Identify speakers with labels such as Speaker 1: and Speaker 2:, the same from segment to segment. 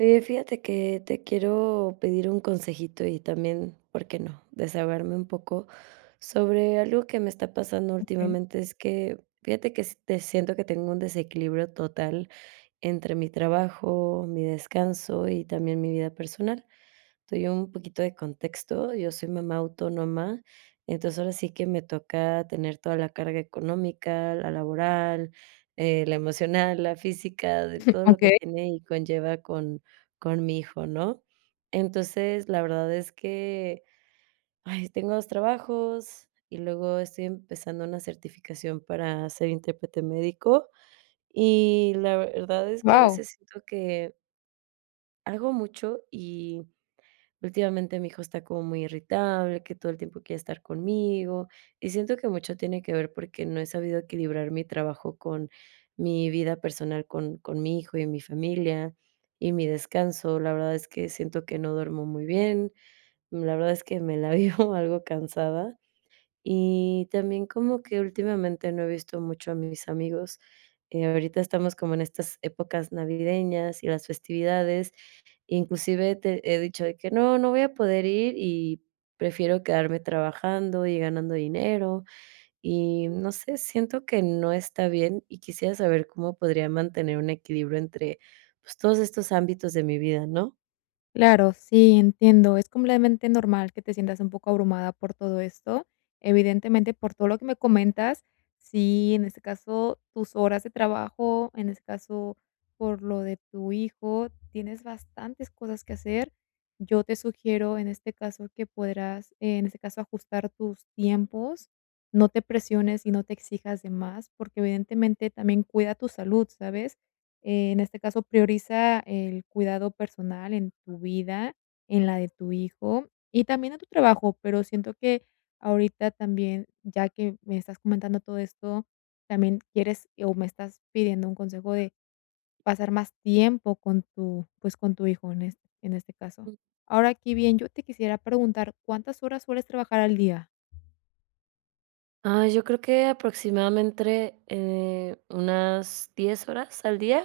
Speaker 1: Oye, fíjate que te quiero pedir un consejito y también, ¿por qué no?, desahogarme un poco sobre algo que me está pasando
Speaker 2: Okey,
Speaker 1: últimamente. Es que fíjate que s- te siento que tengo un desequilibrio total entre mi trabajo, mi descanso y también mi vida personal. Doy un poquito de contexto, yo soy mamá autónoma, entonces ahora sí que me toca tener toda la carga económica, la laboral, la emocional, la física, de todo lo que
Speaker 2: okey,
Speaker 1: tiene y conlleva con mi hijo, ¿no? Entonces, la verdad es que, ay, tengo 2 trabajos y luego estoy empezando una certificación para ser intérprete médico, y la verdad es que a
Speaker 2: guau.
Speaker 1: veces siento que hago mucho. Últimamente mi hijo está como muy irritable, que todo el tiempo quiere estar conmigo y siento que mucho tiene que ver porque no he sabido equilibrar mi trabajo con mi vida personal, con mi hijo y mi familia y mi descanso. La verdad es que siento que no duermo muy bien, la verdad es que me la vivo algo cansada y también como que últimamente no he visto mucho a mis amigos. Ahorita estamos como en estas épocas navideñas y las festividades. Inclusive te he dicho de que no, no voy a poder ir y prefiero quedarme trabajando y ganando dinero y no sé, siento que no está bien y quisiera saber cómo podría mantener un equilibrio entre, pues, todos estos ámbitos de mi vida, ¿no?
Speaker 2: Claro, sí, entiendo. Es completamente normal que te sientas un poco abrumada por todo esto. Evidentemente, por todo lo que me comentas, sí, en este caso, tus horas de trabajo, en este caso, por lo de tu hijo, tienes bastantes cosas que hacer. Yo te sugiero, en este caso, que podrás, en este caso, ajustar tus tiempos. No te presiones y no te exijas de más, porque evidentemente también cuida tu salud, ¿sabes? En este caso, prioriza el cuidado personal en tu vida, en la de tu hijo y también en tu trabajo, pero siento que ahorita también, ya que me estás comentando todo esto, también quieres o me estás pidiendo un consejo de pasar más tiempo con pues, con tu hijo en en este caso. Ahora aquí bien, yo te quisiera preguntar, ¿cuántas horas sueles trabajar al día?
Speaker 1: Ah, yo creo que aproximadamente, unas 10 horas al día.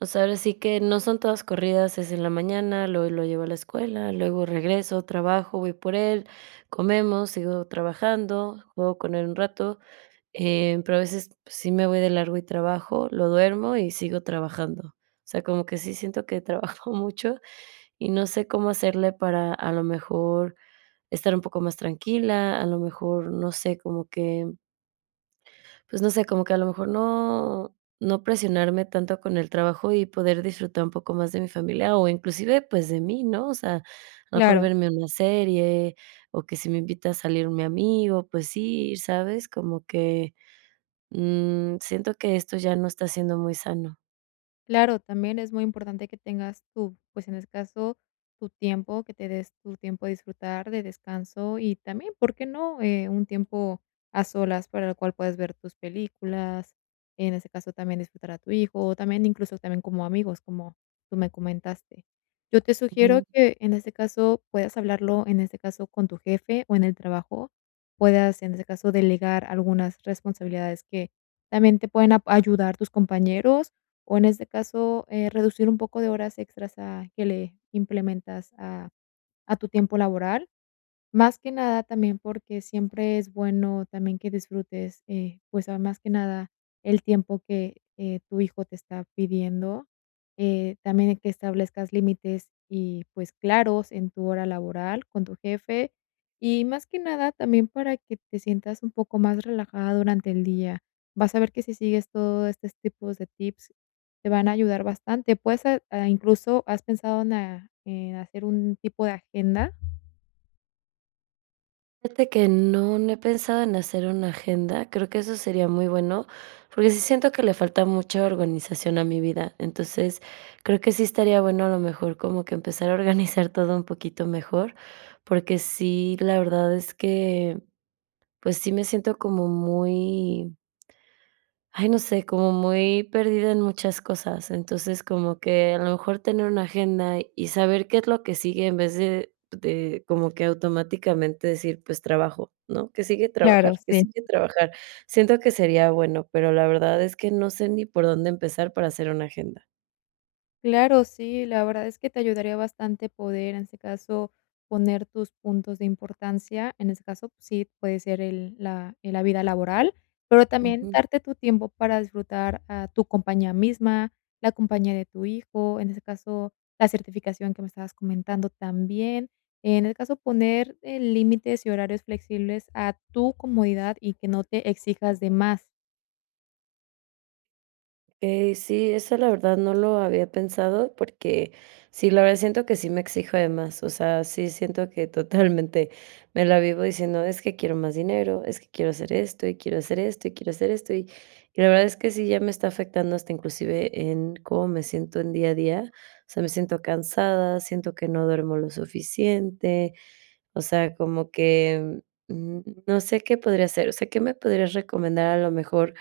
Speaker 1: O sea, ahora sí que no son todas corridas, es en la mañana, luego lo llevo a la escuela, luego regreso, trabajo, voy por él, comemos, sigo trabajando, juego con él un rato, pero a veces pues, sí me voy de largo y trabajo, lo duermo y sigo trabajando. O sea, como que sí siento que trabajo mucho y no sé cómo hacerle para, a lo mejor, estar un poco más tranquila, a lo mejor, no sé, como que pues no sé, como que a lo mejor no presionarme tanto con el trabajo y poder disfrutar un poco más de mi familia o inclusive, pues, de mí, ¿no? O sea, a lo mejor
Speaker 2: Claro,
Speaker 1: verme una serie o que si me invita a salir mi amigo, pues ir, ¿sabes? Como que, mm, siento que esto ya no está siendo muy sano.
Speaker 2: claro, también es muy importante que tengas tu, pues en este caso, tu tiempo, que te des tu tiempo de disfrutar, de descanso y también, ¿por qué no? Un tiempo a solas para el cual puedes ver tus películas, en ese caso también disfrutar a tu hijo, o también incluso también como amigos, como tú me comentaste. Yo te sugiero que en este caso puedas hablarlo, en este caso con tu jefe o en el trabajo, puedas en este caso delegar algunas responsabilidades que también te pueden ayudar tus compañeros o en este caso, reducir un poco de horas extras a que le implementas a tu tiempo laboral. Más que nada también porque siempre es bueno también que disfrutes, pues, a más que nada el tiempo que, tu hijo te está pidiendo, también que establezcas límites y, pues, claros en tu hora laboral con tu jefe, y más que nada también para que te sientas un poco más relajada durante el día. Vas a ver que si sigues todos estos tipos de tips te van a ayudar bastante. Puedes a incluso, ¿has pensado en a en hacer un tipo de agenda?
Speaker 1: Fíjate que no, no he pensado en hacer una agenda, creo que eso sería muy bueno, porque sí siento que le falta mucha organización a mi vida, entonces creo que sí estaría bueno a lo mejor como que empezar a organizar todo un poquito mejor, porque sí, la verdad es que pues sí me siento como muy ay, no sé, como muy perdida en muchas cosas. Entonces, como que a lo mejor tener una agenda y saber qué es lo que sigue en vez de como que automáticamente decir, pues, trabajo, ¿no? Que sigue trabajar,
Speaker 2: Claro,
Speaker 1: que
Speaker 2: sí.
Speaker 1: sigue trabajar. Siento que sería bueno, pero la verdad es que no sé ni por dónde empezar para hacer una agenda.
Speaker 2: Claro, sí, la verdad es que te ayudaría bastante poder, en ese caso, poner tus puntos de importancia. En ese caso, pues sí, puede ser el la la vida laboral, pero también
Speaker 1: Ujú.
Speaker 2: darte tu tiempo para disfrutar a tu compañía misma, la compañía de tu hijo, en ese caso, la certificación que me estabas comentando también. En el caso, poner, límites y horarios flexibles a tu comodidad y que no te exijas de más.
Speaker 1: Okey, sí, eso la verdad no lo había pensado porque sí, la verdad siento que sí me exijo de más, o sea, sí siento que totalmente me la vivo diciendo: "Es que quiero más dinero, es que quiero hacer esto, y quiero hacer esto, y quiero hacer esto", y la verdad es que sí ya me está afectando hasta inclusive en cómo me siento en día a día, o sea, me siento cansada, siento que no duermo lo suficiente, o sea, como que, mm, no sé qué podría hacer, o sea, ¿qué me podrías recomendar a lo mejor,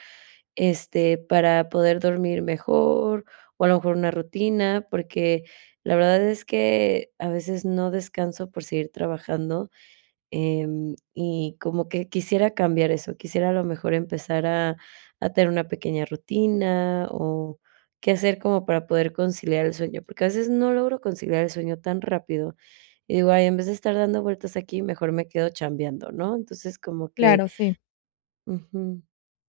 Speaker 1: este, para poder dormir mejor? O a lo mejor una rutina, porque la verdad es que a veces no descanso por seguir trabajando. Y como que quisiera cambiar eso, quisiera a lo mejor empezar a tener una pequeña rutina, o qué hacer como para poder conciliar el sueño, porque a veces no logro conciliar el sueño tan rápido, y digo: "Ay, en vez de estar dando vueltas aquí, mejor me quedo chambeando", ¿no? Entonces, como que
Speaker 2: Claro, sí.
Speaker 1: ujú,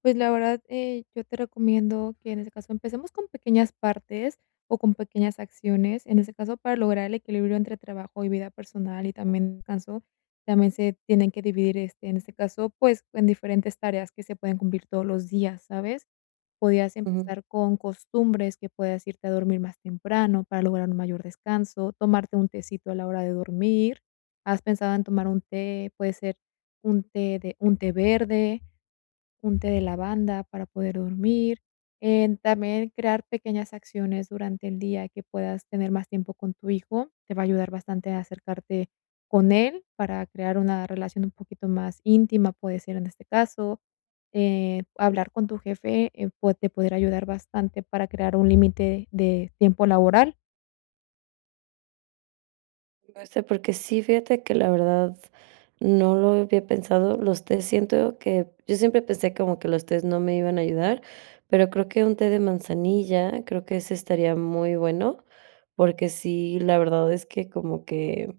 Speaker 2: Pues la verdad, yo te recomiendo que en ese caso empecemos con pequeñas partes o con pequeñas acciones. En ese caso, para lograr el equilibrio entre trabajo y vida personal y también descanso, también se tienen que dividir, este, en este caso, pues en diferentes tareas que se pueden cumplir todos los días, ¿sabes? Podías
Speaker 1: ujú.
Speaker 2: empezar con costumbres que puedas irte a dormir más temprano para lograr un mayor descanso, tomarte un tecito a la hora de dormir. ¿Has pensado en tomar un té? Puede ser un té verde, un té de lavanda para poder dormir, también crear pequeñas acciones durante el día que puedas tener más tiempo con tu hijo, te va a ayudar bastante a acercarte con él para crear una relación un poquito más íntima, puede ser en este caso. Hablar con tu jefe, puede te podrá ayudar bastante para crear un límite de tiempo laboral.
Speaker 1: No sé, porque sí, fíjate que la verdad no lo había pensado. Los tés siento que yo siempre pensé como que los tés no me iban a ayudar, pero creo que un té de manzanilla, creo que ese estaría muy bueno, porque sí, la verdad es que como que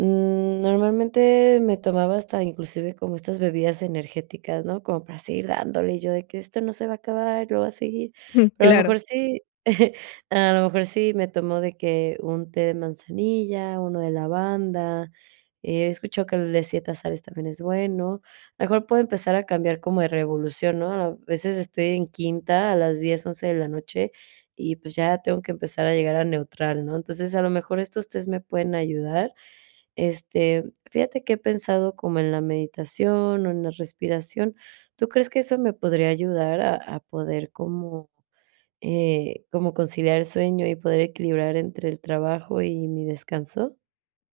Speaker 1: mm, normalmente me tomaba hasta inclusive como estas bebidas energéticas, ¿no? Como para seguir dándole, y yo de que esto no se va a acabar, lo va a seguir. Pero a lo
Speaker 2: Claro.
Speaker 1: mejor sí, a lo mejor sí me tomó de que un té de manzanilla, uno de lavanda, he escuchado que el de siete azares también es bueno. A lo mejor puedo empezar a cambiar como de revolución, ¿no? A veces estoy en quinta a las 10 u 11 de la noche y pues ya tengo que empezar a llegar a neutral, ¿no? Entonces a lo mejor estos tés me pueden ayudar este, fíjate que he pensado como en la meditación o en la respiración. ¿Tú crees que eso me podría ayudar a poder como, como conciliar el sueño y poder equilibrar entre el trabajo y mi descanso?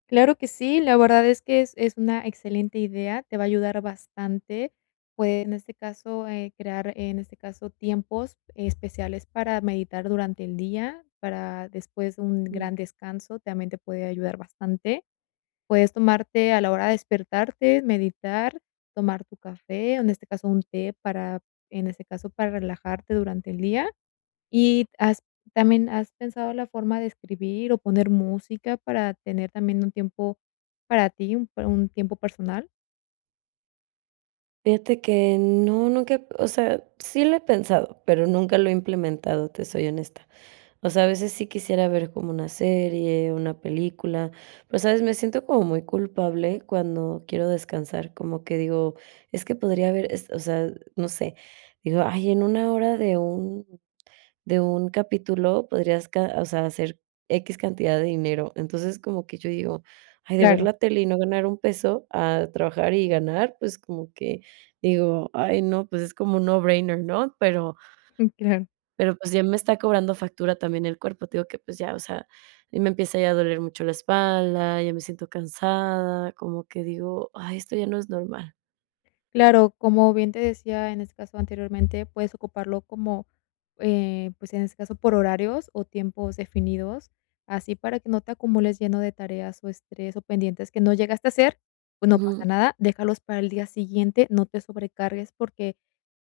Speaker 2: Claro que sí, la verdad es que es una excelente idea, te va a ayudar bastante, pues, en este caso, crear, en este caso, tiempos especiales para meditar durante el día, para después un
Speaker 1: Mm.
Speaker 2: gran descanso, también te puede ayudar bastante. Puedes tomarte a la hora de despertarte, meditar, tomar tu café, o en este caso, un té para en este caso, para relajarte durante el día. Y has ¿Has pensado la forma de escribir o poner música para tener también un tiempo para ti, un tiempo personal?
Speaker 1: Fíjate que no, nunca, o sea, sí lo he pensado, pero nunca lo he implementado, te soy honesta. O sea, a veces sí quisiera ver como una serie, una película, pero, ¿sabes? Me siento como muy culpable cuando quiero descansar, como que digo, es que podría haber, es- o sea, no sé, digo, ay, en una hora de un capítulo podrías ca o sea, hacer x cantidad de dinero. Entonces, como que yo digo: "Ay, de ver
Speaker 2: Claro,
Speaker 1: la tele y no ganar un peso a trabajar y ganar", pues, como que digo: "Ay, no, pues, es como un no brainer", ¿no? Pero
Speaker 2: claro.
Speaker 1: pero, pues, ya me está cobrando factura también el cuerpo. Te digo que, pues, ya, o sea, y me empieza ya a doler mucho la espalda, ya me siento cansada, como que digo: "Ay, esto ya no es normal".
Speaker 2: Claro, como bien te decía en este caso anteriormente, puedes ocuparlo como, pues, en este caso por horarios o tiempos definidos, así para que no te acumules lleno de tareas o estrés o pendientes que no llegaste a hacer, pues, no pasa
Speaker 1: Ujú,
Speaker 2: nada, déjalos para el día siguiente, no te sobrecargues porque,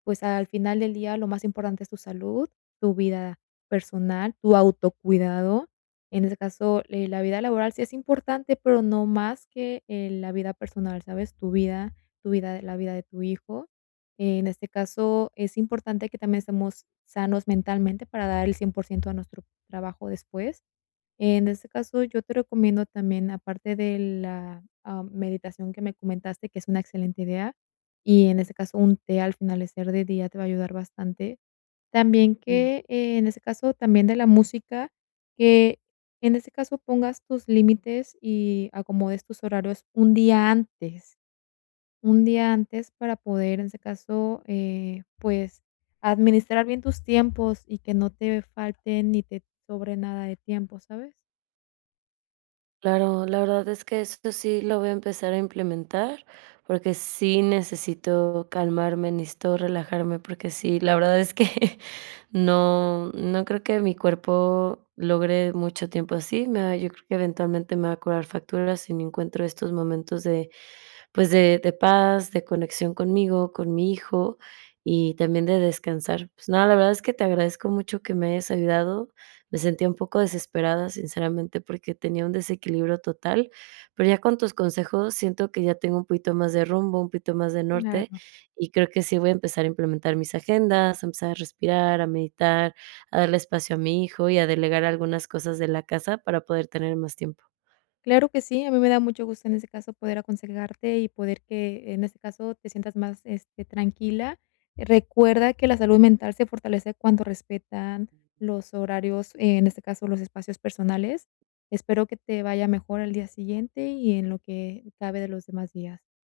Speaker 2: pues, al final del día lo más importante es tu salud, tu vida personal, tu autocuidado. En este caso, la vida laboral sí es importante, pero no más que, la vida personal, ¿sabes? Tu vida, la vida de tu hijo. En este caso, es importante que también estemos sanos mentalmente para dar el 100% a nuestro trabajo después. En este caso, yo te recomiendo también, aparte de la meditación que me comentaste, que es una excelente idea, y en este caso un té al finalizar de día te va a ayudar bastante. También
Speaker 1: mm.
Speaker 2: que en este caso también de la música, que en este caso pongas tus límites y acomodes tus horarios un día antes para poder, en ese caso, pues, administrar bien tus tiempos y que no te falte ni te sobre nada de tiempo, ¿sabes?
Speaker 1: Claro, la verdad es que eso sí lo voy a empezar a implementar, porque sí necesito calmarme, necesito relajarme, porque sí, la verdad es que no, no creo que mi cuerpo logre mucho tiempo así. Me va- yo creo que eventualmente me va a cobrar facturas si no encuentro estos momentos de, pues de paz, de conexión conmigo, con mi hijo y también de descansar. Pues nada, la verdad es que te agradezco mucho que me hayas ayudado. Me sentía un poco desesperada, sinceramente, porque tenía un desequilibrio total, pero ya con tus consejos siento que ya tengo un poquito más de rumbo, un poquito más de norte,
Speaker 2: Claro.
Speaker 1: y creo que sí voy a empezar a implementar mis agendas, a empezar a respirar, a meditar, a darle espacio a mi hijo y a delegar algunas cosas de la casa para poder tener más tiempo.
Speaker 2: Claro que sí, a mí me da mucho gusto en ese caso poder aconsejarte y poder que en ese caso te sientas más tranquila. Recuerda que la salud mental se fortalece cuando respetan los horarios, en este caso, los espacios personales. Espero que te vaya mejor al día siguiente y en lo que cabe de los demás días.